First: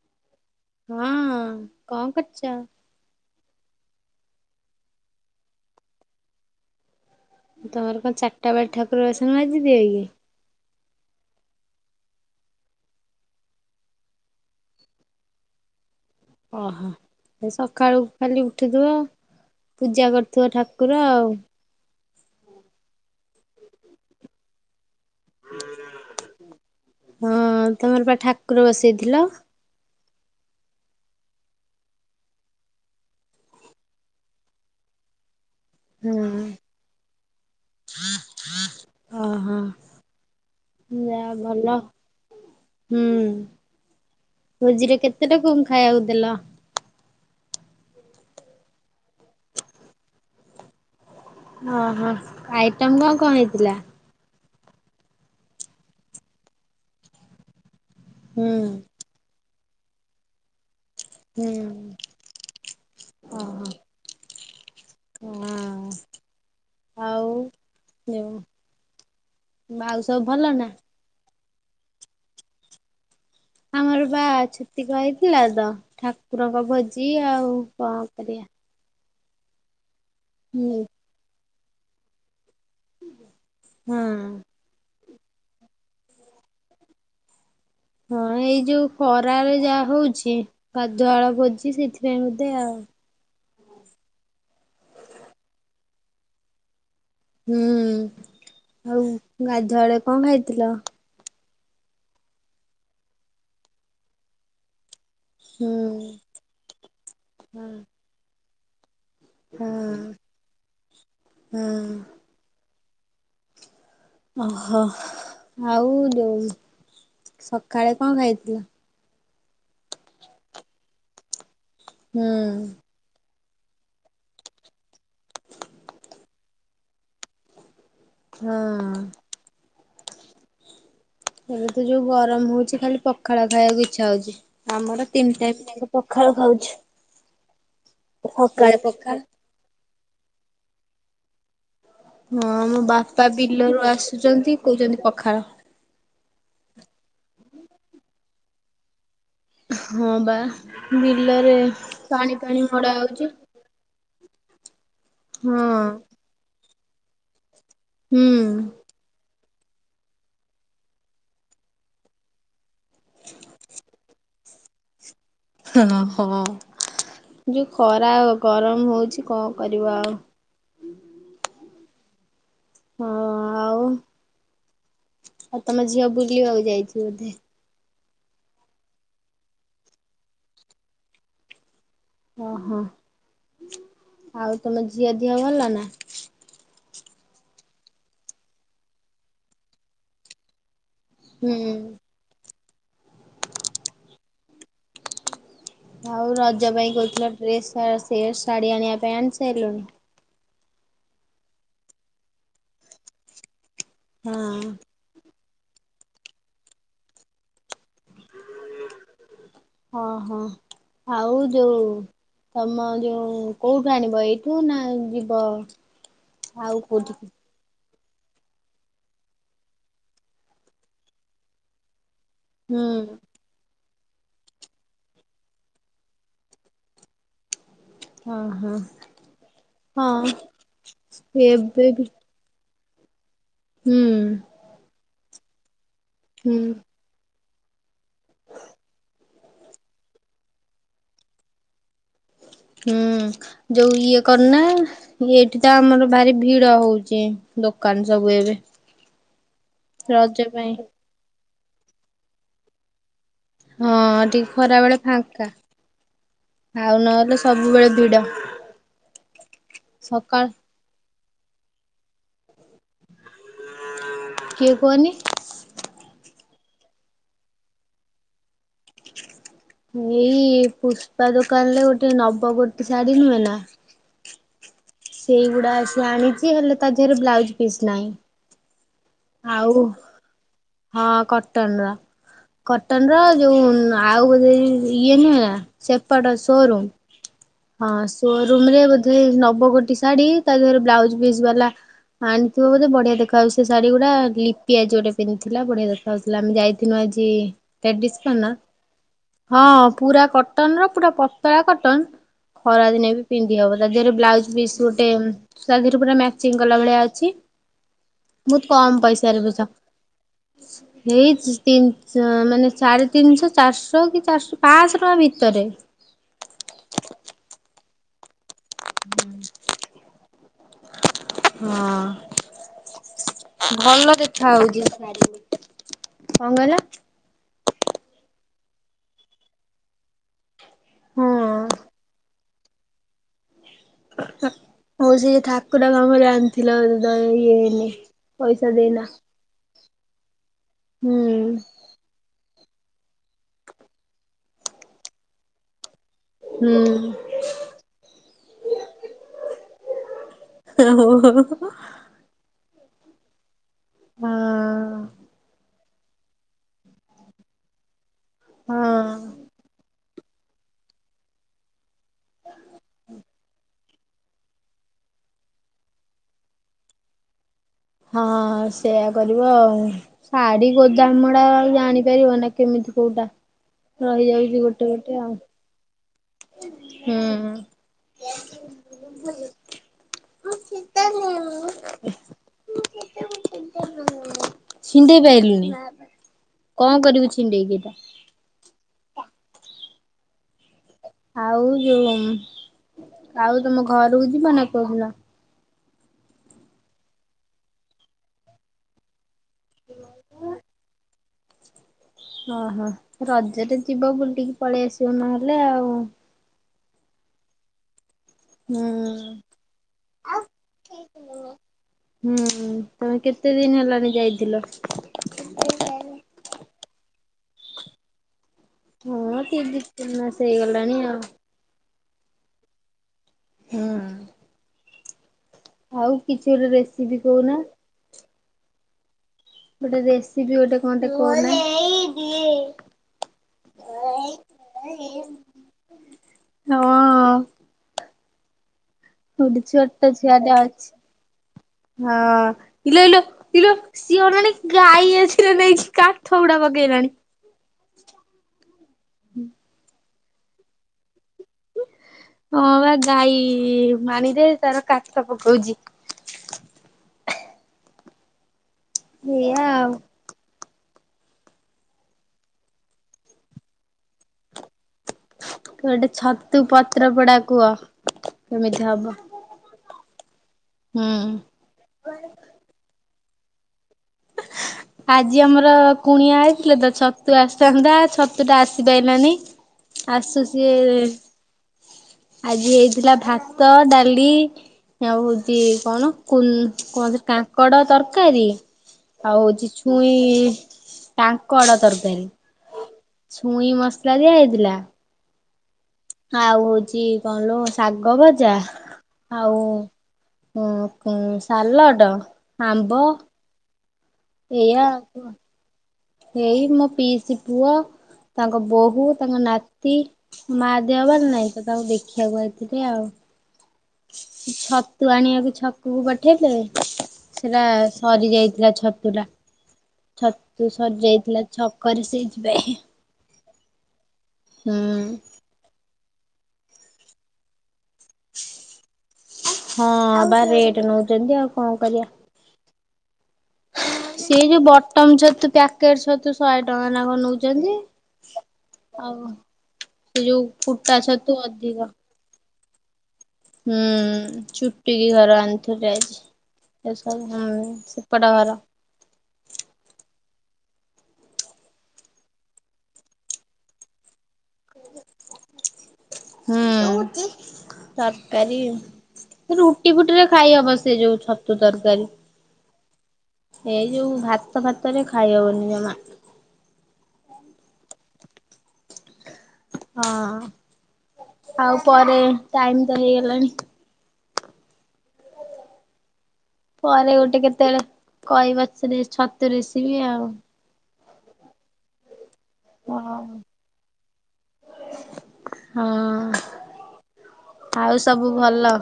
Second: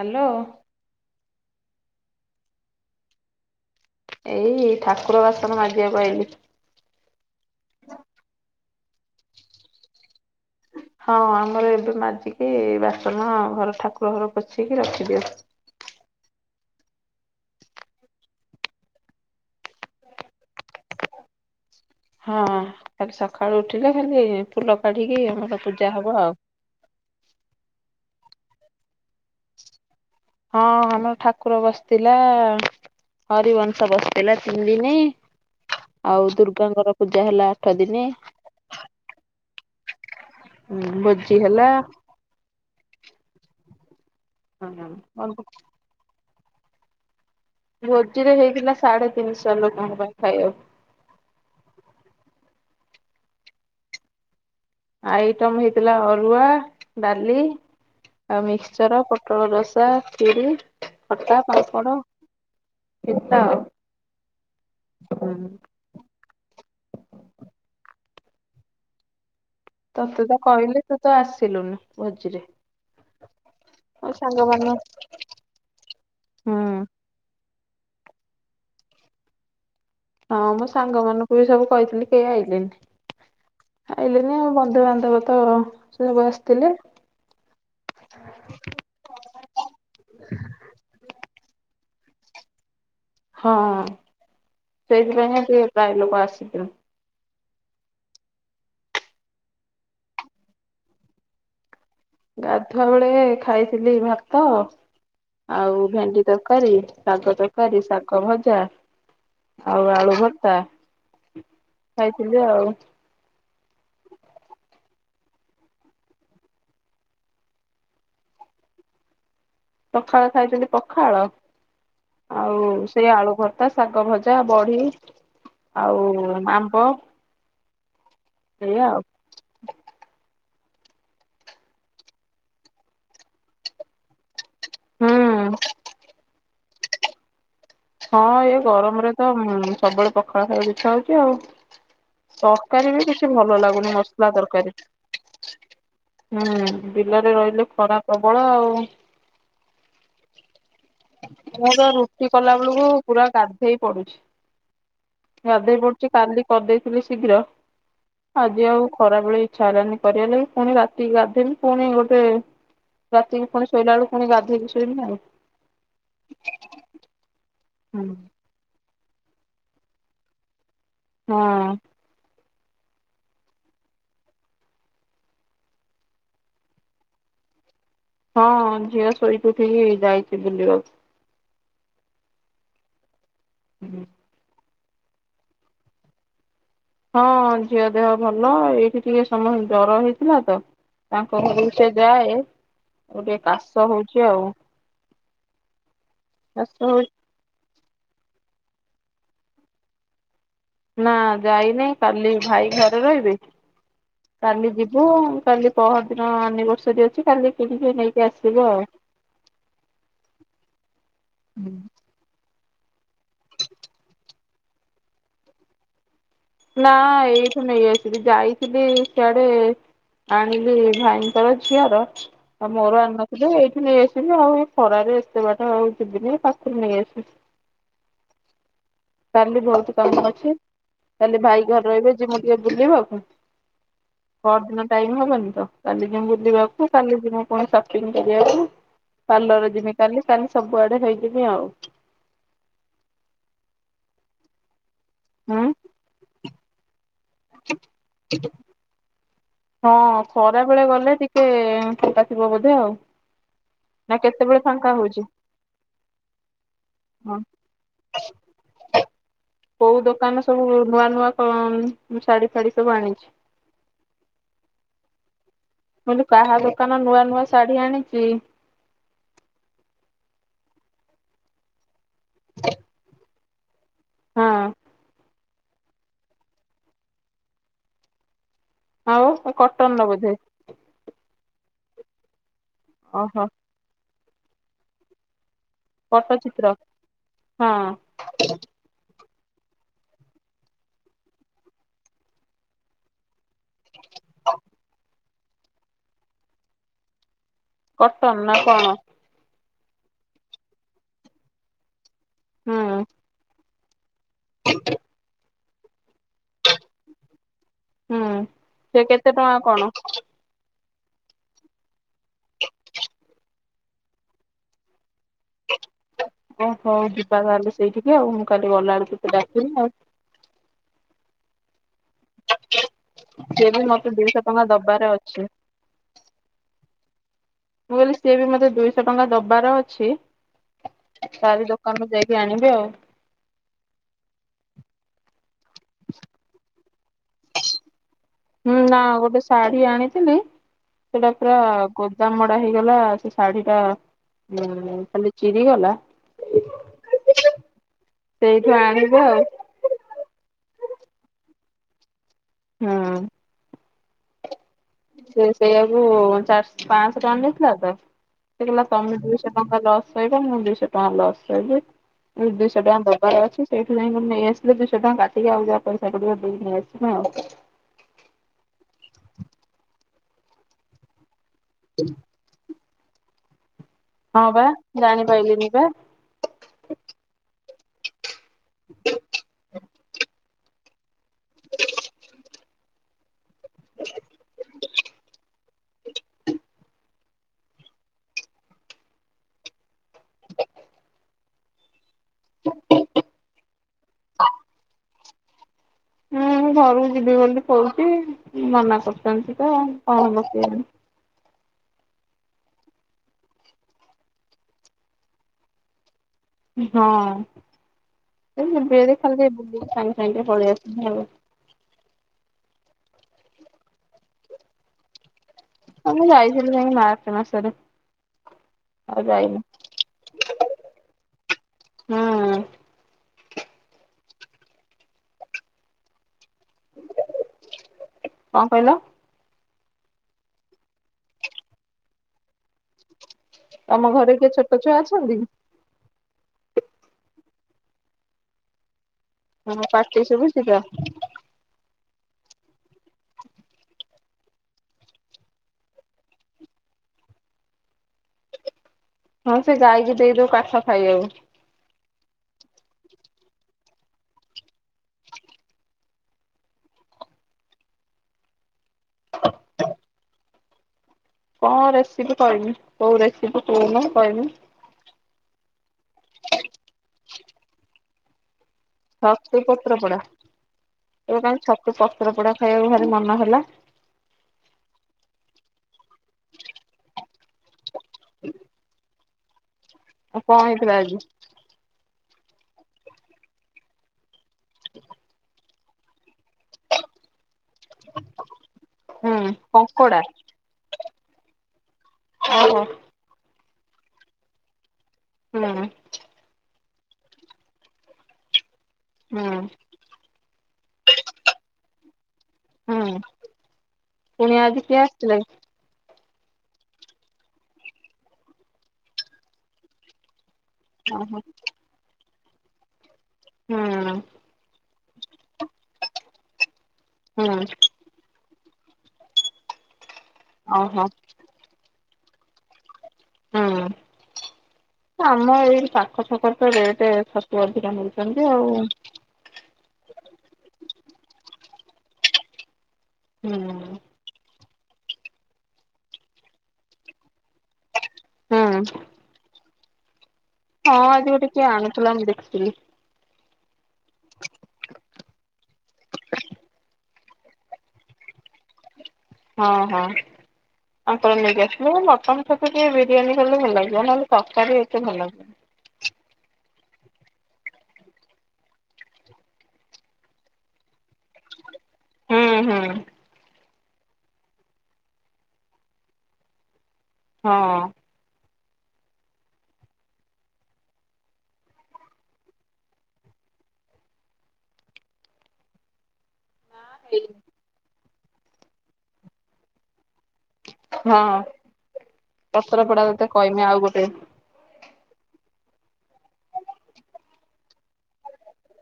Hello. ହଁ, କଣ କରୁଛ? ଏଇ ଠାକୁର ବାସନ ମାଜିବାକୁ ଆଇଲି। ତମର କଣ ଚାରିଟା ବେଳେ ଠାକୁର ବାସନ ମାଜି ଦିଅକି? ହଁ, ଆମର ଏବେ ମାଜିକି ବାସନ ଘର ଠାକୁର ଘର ପୋଛିକି ରଖିଦେଉ। ଓହୋ ଏ ସକାଳୁକୁ ଖାଲି ଉଠିଥିବ ପୂଜା କରୁଥିବ ଠାକୁର ଆଉ। ହଁ, ଖାଲି ସକାଳୁ ଉଠିଲେ, ଖାଲି ଫୁଲ କାଢିକି ଆମର ପୂଜା ହବ ଆଉ। ହଁ, ତମର ପା ଠାକୁର ବସେଇଥିଲ? ହଁ, ଆମର ଠାକୁର ବସିଥିଲା ହରିବଂଶ ବସିଥିଲା ତିନି ଦିନି। ହଁ ଆଉ ଦୁର୍ଗାଙ୍କର ପୂଜା ହେଲା ଆଠ ଦିନି। ଅହ ଜା ଭୋଜି ହେଲା। ଭଲ। ହୁଁ, ଭୋଜିରେ କେତେ ଲୋକଙ୍କୁ ଖାଇବାକୁ ଦେଲ? ଭୋଜିରେ ହେଇଥିଲା ସାଢେ ତିନିଶ ଲୋକଙ୍କ ପାଇଁ ଖାଇବାକୁ। ଅ ହ ଆଇଟମ୍ କଣ କଣ ହେଇଥିଲା? ଆଇଟମ ହେଇଥିଲା। ଅରୁଆ, ଡାଲି ଆଉ ହୁଁ ମିକ୍ସଚର ପୋ ପୋଟଳ ରସା, ଖିରି, ଖଟା, ହୁଁ ପାମ୍ପଡ଼, ପିତା ଆଉ। ହୁଁ ଆଉ ଆଉ ସବୁ ତତେତ ଭଲ ନା? କହିଲି, ତୁ ତ ଆସିଲୁନି ଭୋଜିରେ। ଆମର ମୋ ବା ସାଙ୍ଗମାନ ଛୁତିକହେଇଥିଲା ତ, ହୁଁ ଠାକୁରଙ୍କ ଭୋଜି ଆଉ କଣ କରିବା। ହଁ, ମୋ ହୁଁ ସାଙ୍ଗମାନଙ୍କୁ ବି ସବୁ କହିଥିଲି କେହି ଆଇଲେନି। ହଁ ଆଇଲେନି ଆଉ ବନ୍ଧୁବାନ୍ଧବ ତ ସେ ସବୁ ଆସିଥିଲେ। ହଁ, ଏଇ ଯୋଉ ଖରାରେ ଯାହା ହଉଛି କାଦୁଆଳ ଭୋଜି ସେଥିପାଇଁ ବୋଧେ ଆଉ। ହଁ ସେଇଥିପାଇଁହିଁ ଟିକେ ପ୍ରାୟ ଲୋକ ଆସିଚ ହୁଁ ଆଉ ଗାଧୁଆଳେ କଣ ଖାଇଥିଲ। ଗାଧୁଆ ବେଳେ ଖାଇଥିଲି ଭାତ ହୁଁ ଆଉ ଭେଣ୍ଡି ତରକାରୀ ଶାଗ ତରକାରୀ ଶାଗ ଭଜା। ଆଉ ହଁ ଆଳୁ ଭତ୍ତା ହଁ ଖାଇଥିଲି ଆଉ। ଓହୋ ଆଉ ଯୋଉ ସଖାଳେ କଣ ଖାଇଥିଲ? ସଖାଳେ ଖାଇଥିଲି ପଖାଳ ଆଉ ହୁଁ ସେଇ ଆଳୁ ଭର୍ତ୍ତା ଶାଗ ଭଜା ବଢି ଆଉ ଆମ୍ବ। ଏଇଆ ଆଉ ହୁଁ। ଏବେ ତ ଯୋଉ ଗରମ ହଉଚି ଖାଲି ପଖାଳ ଖାଇବାକୁ ଇଚ୍ଛା ହଉଚି। ଆମର ତିନି ଟାଇମ ହୁଁ ଯାକ ପଖାଳ ଖାଉଛୁ। ହଁ ଏ ସକାଳେ ଗରମରେ ପଖାଳ ତ ସବୁବେଳେ ପଖାଳ ଖାଇବାକୁ ଇଛା ହଉଚି ଆଉ। ହଁ ମୋ ତରକାରୀ ବି ବାପା କିଛି ଭଲ ବିଲରୁ ଲାଗୁନି ମସଲା ଆସୁଛନ୍ତି ତରକାରୀ। କହୁଛନ୍ତି ପଖାଳ ହୁଁ, ବିଲରେ ରହିଲେ ଖରା ପ୍ରବଳ ଆଉ। ହଁ ବା ବିଲରେ ପାଣି ପାଣି ମଡା ହଉଚି। ହେଇ ପଡୁଛି ହଁ ଗାଧେଇ ପଡୁଛି କାଲି କରିଦେଇଥିଲି ଶୀଘ୍ର। ହୁଁ। ଆଜି ଆଉ ଖରା ବେଳେ ଇଚ୍ଛା ହେଲାନି କରିବା ଲାଗି। ପୁଣି ରାତିକି ଗାଧେଇମି ପୁଣି ଗୋଟେ ରାତିକି ପୁଣି ଶୋଇଲା ବେଳୁକୁ ପୁଣି ଗାଧେଇକି ଶୋଇମି ଆଉ। ହଁହୋ ଯୋଉ ଖରା ଗରମ ହଉଚି କଣ କରିବା ଆଉ? ହଁ। ହଁ, ଆଉ ଆଉ ତମ ଝିଅ ବୁଲିବାକୁ ଯାଇଛି ବୋଧେ? ହଁ ଝିଅ ଶୋଇକି ଉଠିକି ଯାଇଛି ବୁଲିବାକୁ। ଅଁହଁ ହୁଁ। ଆଉ ତମ ଝିଅ ଦିହ ଭଲ ନା। ହଁ ଝିଅ ଦେହ ଭଲ ଏଇଠି ଟିକେ ସମସ୍ତେ ଜର ହେଇଥିଲା ତ। ତାଙ୍କ ହୁଁ ଘରକୁ ସେ ଯାଏ ତାକୁ ଟିକେ କାଶ ହଉଚି ଆଉ। ଆଉ ରଜ କାଶ ପାଇଁ ହଉ କହୁଥିଲ ଡ୍ରେସ ସେ ସେ ଶାଢୀ ଆଣିବା ପାଇଁ ଆଣି ସାଇଲଣି। ନା ଯାଇନାହିଁ କାଲି ଭାଇ ଘରେ ରହିବେ କାଲି ହଁ ଯି ହୁ କାଲି ପହର ଦିନ ଆନିଭର୍ସରୀ ଅଛି କାଲି କିଣିକି ନେଇକି ଆସିବ ଆଉ। ଓ ହୋ ଆଉ ଯୋଉ ତମ ଯୋଉ କୋଉଠୁ ଆଣିବ ଏଇଠୁ ନା ଯିବ ଆଉ ନା କୋଉଠିକି? ଏଇଠୁ ନେଇ ଆସିବି ଯାଇଥିଲି ସିଆଡେ ଆଣିଲି ଭାଇଙ୍କର ଝିଅର। ଆଉ ହୁଁ ମୋର ଆଣିନଥିଲି ଏଇଠୁ ନେଇ ଆସିବି ଆଉ। ଏଇ ଖରାରେ ଏତେ ବାଟ ଆଉ ଯିବିନି ପାଖରୁ ନେଇ ଆସିବି। ଅଁ ହଁ। କାଲି ବହୁତ କାମ ହଁ ଅଛି କାଲି ଭାଇ ଘରେ ଏବେ ବି ରହିବେ ଯିମୁ ଟିକେ ବୁଲିବାକୁ। ହୁଁ। ପହର ଦିନ ଟାଇମ ହବନି ତ, କାଲି ଯିବୁ ହୁଁ ବୁଲିବାକୁ କାଲି ଯିମୁ ପୁଣି ସପିଙ୍ଗ କରିବାକୁ। ପାର୍ଲର ଯିବି କାଲି କାଲି ସବୁଆଡେ ହେଇଯିମି ଆଉ। ହୁଁ ଯୋଉ ଇଏ କରୁନା, ଏଇଠି ହୁଁ। ତ ଆମର ଭାରି ଭିଡ ହଉ ଚେ ଦୋକାନ ସବୁ ଏବେ। ହଁ ରଜ ପାଇଁ ଖରାବେଳେ ଗଲେ ଟିକେ ଫାଙ୍କା ଥିବ ବୋଧେ ଆଉ। ନା ହଁ ଟିକେ କେତେବେଳେ ଖରାବେଳେ ହଉଛି? ଫାଙ୍କା। ଆଉ ନହେଲେ ହଁ ସବୁବେଳେ ଭିଡ଼। କୋଉ ଦୋକାନ ସବୁ ନୂଆ ନୂଆ କନ୍ ଶାଢୀ ଫାଢୀ ସବୁ ଆଣିଛି। କିଏ କୁହନି? ମୁଁ କହିଲି କାହା ଦୋକାନ ନୂଆ ନୂଆ ଶାଢୀ ଆଣିଛି। ଏଇ ପୁଷ୍ପା ଦୋକାନରେ ଗୋଟେ ନବ ଗୋଟି ଶାଢୀ ନୁହେଁ ନା ହଁ। ସେଇଗୁଡା ଆସି ଆଣିଛି ହେଲେ ତା ଦେହରେ ବ୍ଲାଉଜ୍ ପିସ୍ ନାହିଁ। ଆଉ କଟନ୍ ର ବୋଧେ। ହଁ କଟନ୍ ର କଟନ୍ ର ଓହୋ ଯୋଉ ଆଉ ବୋଧେ ଇଏ ନୁହେଁ ନା ସେପଟ ପଟ୍ଟଚିତ୍ର ସୋରୁମ୍ ହଁ। ସୋରୁମ୍ ରେ ବୋଧେ ନବ ଗୋଟି ଶାଢ଼ୀ ତା ଦେହରେ ବ୍ଲାଉଜ୍ ପିସ୍ ବାଲା। ଆଣିଥିବ ବୋଧେ ବଢି଼ଆ ଦେଖାଯାଉଛି ସେ ଶାଢ଼ୀ। ଗୁଡ଼ା ଲିପି ଆଜି ଗୋଟେ ପିନ୍ଧିଥିଲା ବଢିଆ ଦେଖା ହଉଥିଲା ଆମେ ଯାଇଥିନୁ ଆଜି। କଟନ ନା କଣ ହଁ ପୁରା କଟନ୍ ର ପୁରା ପତଳା କଟନ୍। ହୁଁ। ଖରାଦିନେ ବି ପିନ୍ଧି ହବ ତା ଦେହରେ ବ୍ଲାଉଜ୍ ପିସ୍ ଗୋଟେ। ସାଗ୍ ରେ ପୁରା ମ୍ୟାଚିଂ କଲା ଭଳିଆ ଅଛି। ହୁଁ ବୋହୁତ୍ କମ୍ ସେ କେତେ ପଇସାରେ ଟଙ୍କା ବୁଝ। କଣ ହେଇଛି ତିନିଶହ ମାନେ ସାଢ଼େ ତିନିଶହ ଚାରିଶହ କି ଚାରିଶହ ପାଂଶହ ଟଙ୍କା ଭିତରେ। ଓ ହୋଉ ଯିବା ତାହେଲେ ସେଇଠିକି ଆଉ ମୁଁ କାଲି ଗଲାବେଳକୁ ତତେ ଡାକିବି ଆଉ। ହଁ ଭଲ ଦେଖା ସିଏ ବି ମତେ ହଉଛି ଦୁଇଶହ ଟଙ୍କା ସେ ଦବାର ଅଛି ଶାଢ଼ୀ। କଣ କହିଲ? ମୁଁ କହିଲି ସିଏ ବି ମତେ ଦୁଇଶହ ଟଙ୍କା ଦବାର ଅଛି ହଁ ତାରି ଦୋକାନରୁ ଯାଇ କି ଆଣିବି ଆଉ। ହଉ ସେ ଯୋଉ ଠାକୁର କାମରେ ଆଣିଥିଲା ଯୋଉଟା ଇଏ ହେଇନି। ହୁଁ ନା ଗୋଟେ ଶାଢୀ ଆଣିଥିଲି ହୁଁ ସେଟା ପୁରା ଗୋଦାମ। ହେଇଗଲା ସେ ଶାଢୀଟା ଉଁ ଖାଲି ଚିରିଗଲା। ହୁଁ ସେଇଠୁ ଆଣିବି ଆଉ [unintelligible] ହୋଁ ହୋଁ ହୋଁ ହଁ ହଁଅ ସିଏ ସେଇଆକୁ ଚାରି ପାଞ୍ଚଶହ ଟଙ୍କା ନେଇଥିଲା ତ ସେ କହିଲା ହଁ ତମେ ଦୁଇଶ ଟଙ୍କା ଲସ୍ ସହିବ ମୁଁ ଦୁଇଶହ ଟଙ୍କା ଲସ୍ ସହିବି ମୁଁ ଦୁଇଶହ ଟଙ୍କା ଦବାର ଅଛି। ସେଇଥିଲାଇଁ ନେଇ ଆସିଲ ଦୁଇଶହ ଟଙ୍କା କାଟିକି ଆଉ ଯାହା ପଇସା ପଡି଼ବ ଦେଇକି ନେଇ ଆସିବି ଆଉ ହଁ ସେଇୟା କରିବ ଆଉ ଶାଢ଼ୀ ଗୋଦାମଡା ରଇଯା ଆଣି ପାରିବ ନାଇଁ କେମିତି କୋଉଟା ହଁ ରହିଯାଉଛି ବା ଗୋଟେ ଗୋଟେ ଆଉ ଜାଣିପାରିଲିିନି ବା ହୁଁ [unintelligible] ମୁଁ କେତ ନ ମୁଁ [unintelligible] [inaudible] ଛିଣ୍ଡେଇ ପାରିଲୁନି ନା ପୀ କଣ କରିବୁ ଛିଣ୍ଡେଇକି ଏଟା ଆଉ ଯୋଉ ଆଉ ତମ ଘରକୁ ଯିବ ନା କୋଉଦିନ ହୁଁ ଘରକୁ ଯିବି ବୋଲି କହୁଛି ମନା କରୁଛନ୍ତି ତ କଣ ବସିବନି ଓହୋ ରଜରେ ଯିବ ବୁଲିକି ପଳେଇ ଆସିବ ନହେଲେ ଆଉ ହଁ ଖାଲି ହୁଁ ବୁଲିଦେଇ ସାଙ୍ଗେ ସାଙ୍ଗେ ପଳେଇ ଆସିମି ଆଉ ହୁଁ ତମେ କେତେ ଦିନ ହେଲାଣି ଯାଇଥିଲ? ହଁ ମୁଁ ଯାଇଥିଲି ଯାଇକି ମାର୍ଚ୍ଚ ମାସରେ ଆଉ ହଁ ଯାଇନି ତ ଦି ତିନି ମାସ ହେଇଗଲାଣି ଆଉ ହଁ ହୁଁ ଆଉ କିଛି ଗୋଟେ ରେସିପି କହୁନା କଣ କହିଲ? ଗୋଟେ ରେସିପି ଗୋଟେ କଣଟେ କହୁନ? ତମ ଘରେ କିଏ ଛୋଟ ଛୁଆ ଅଛନ୍ତି ହଁ ଗୋଟେ ହଁ ଛୁଆଟେ ପାଟି ଶୁଭୁଛି ତ ଅଛି ହଁ ଇଲୋ ଇଲୋ ଇଲୋ ସିଏ ଅନାନି ଗାଈ ଆଖିରେ ନେଇକି କାଠ ଗୁଡା ପକେଇଲାଣି ହଁ ସେ ଗାଈକି ଦେଇଦଉ କାଠ ଖାଇବାକୁ ହଁ ବା ଗାଈ ପାଣିରେ ତାର କାଠ ପକଉଚି। ଏଇୟା ଆଉ କଣ ରେସିପି କହିମି କୋଉ ରେସିପି କହୁନ କହିମି? ତ ଗୋଟେ ଛତୁ ପତ୍ର ପୋଡା କୁହ କେମିତି ହବ? ଛତୁ ପତ୍ରପୋଡା ହୁଁ। ଏବେ କ ଛତୁ ପତ୍ରପୋଡା ଖାଇବାକୁ ଘରେ ମନ ହେଲା ଆଜି ଆମର କୁଣିଆ ଆଇଥିଲେ ତ ଛତୁ ଆସିଥାନ୍ତା ଛତୁ ଟା ଆସିପାରିଲାନି। ଆଉ ଆସୁ କଣ ସିଏ ହେଇଥିଲା ଆଜି ଆଜି ହେଇଥିଲା ଭାତ, ଡାଲି ଆଉ ହଉଛି କଣ କୁହନ୍ତି କାଙ୍କଡ ତରକାରୀ ଆଉ ହୁଁ ହଉଛି କଙ୍କଡା ଛୁଇଁ କାଙ୍କଡ ଓହୋ ତରକାରୀ ଛୁଇଁ ମସଲା ଦିଆ ହେଇଥିଲା ହୁଁ। ଆଉ ହଉଛି କଣ ଲୋ ଶାଗ ଭଜା ହୁଁ ଆଉ ହ ସାଲଡ଼ ଆମ୍ବ ପୁଣି ଏଇଆ ଆଜି କିଏ ଆସିଥିଲେ? ଏଇ ମୋ ପିଇସି ପୁଅ ତାଙ୍କ ବୋହୂ ତାଙ୍କ ନାତି ମା ଦେହ ଭଲ ଓହୋ ନାଇଁ ତ ତାଙ୍କୁ ଦେଖିବାକୁ ଆଇଥିଲେ ଆଉ [inaudible] ଛତୁ ଆଣିବାକୁ ଛତୁକୁ ପଠେଇଥିଲେ ସେଟା ହୁଁ ସରି ଯାଇଥିଲା ଛତୁଟା ଛତୁ ସରି ଓହୋ ଯାଇଥିଲା ଛକରେ ସେଇଥିପାଇଁ ହଁ ହୁଁ। ଆମ ଏଇ ପାଖ ଛକ ତ ରେଟ୍ ତୁ ଅଧିକା ମିଳିଛନ୍ତି ଆଉ ହଁ ବା ରେଟ୍ ନଉଛନ୍ତି ଆଉ କଣ କରିବା? ହୁଁ। ସେ ଯୋଉ ବଟମ ଛତୁ ପ୍ୟାକେଟ ଛତୁ ଶହେ ଟଙ୍କା ଲକ ନଉଛନ୍ତି। ହୁଁ ଆଉ ସେ ଯୋଉ ଫୁଟାଛ ତୁ ଅଧିକ ସଲାମ ଦେଖିଥିଲି। ହୁଁ ଛୁଟିିକି ଘର ଆଣିଥିଲେ ଆଜି। ହୁଁ ସେପଟ ଘର। ହଁ ହଁ। ଆପଣ ନେଇକି ଆସିବେ ମଟନ୍ ଛତୁ ବିରିୟାନୀ କଲେ ଭଲ ଲାଗିବ ନହେଲେ ତରକାରୀ ଏତେ ଭଲ ଲାଗୁନୀ। ହୁଁ ତରକାରୀ ସେ ରୁଟି ଫୁଟି ରେ ଖାଇହବ ସେ ଯୋଉ ଛତୁ ତରକାରୀ। ହୁଁ ହୁଁ। ଏଇ ଯୋଉ ଭାତ ଫାତରେ ଖାଇହବନି ଜମା। ହଁ। ହଁ ଆଉ ପରେ ଟାଇମ ତ ହେଇଗଲାଣି। ପରେ ଗୋଟେ କେତେବେଳେ କହିବ ସେ ଛତୁ ରେସିବି ଆଉ। ହଁ ପତ୍ର ପୋଡ଼ା ହଁ ତତେ କହମି ଆଉ ଗୋଟେ। ହଁ ଆଉ ସବୁ ଭଲ?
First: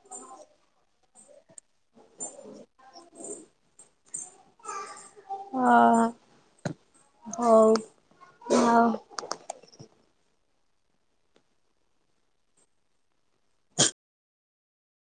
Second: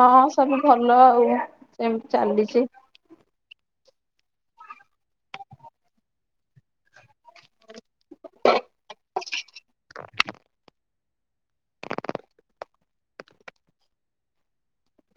ହଁ ସବୁ ଭଲ ଆଉ ଏମତି ଚାଲିଛି। ହଁ ହଉ ଆଉ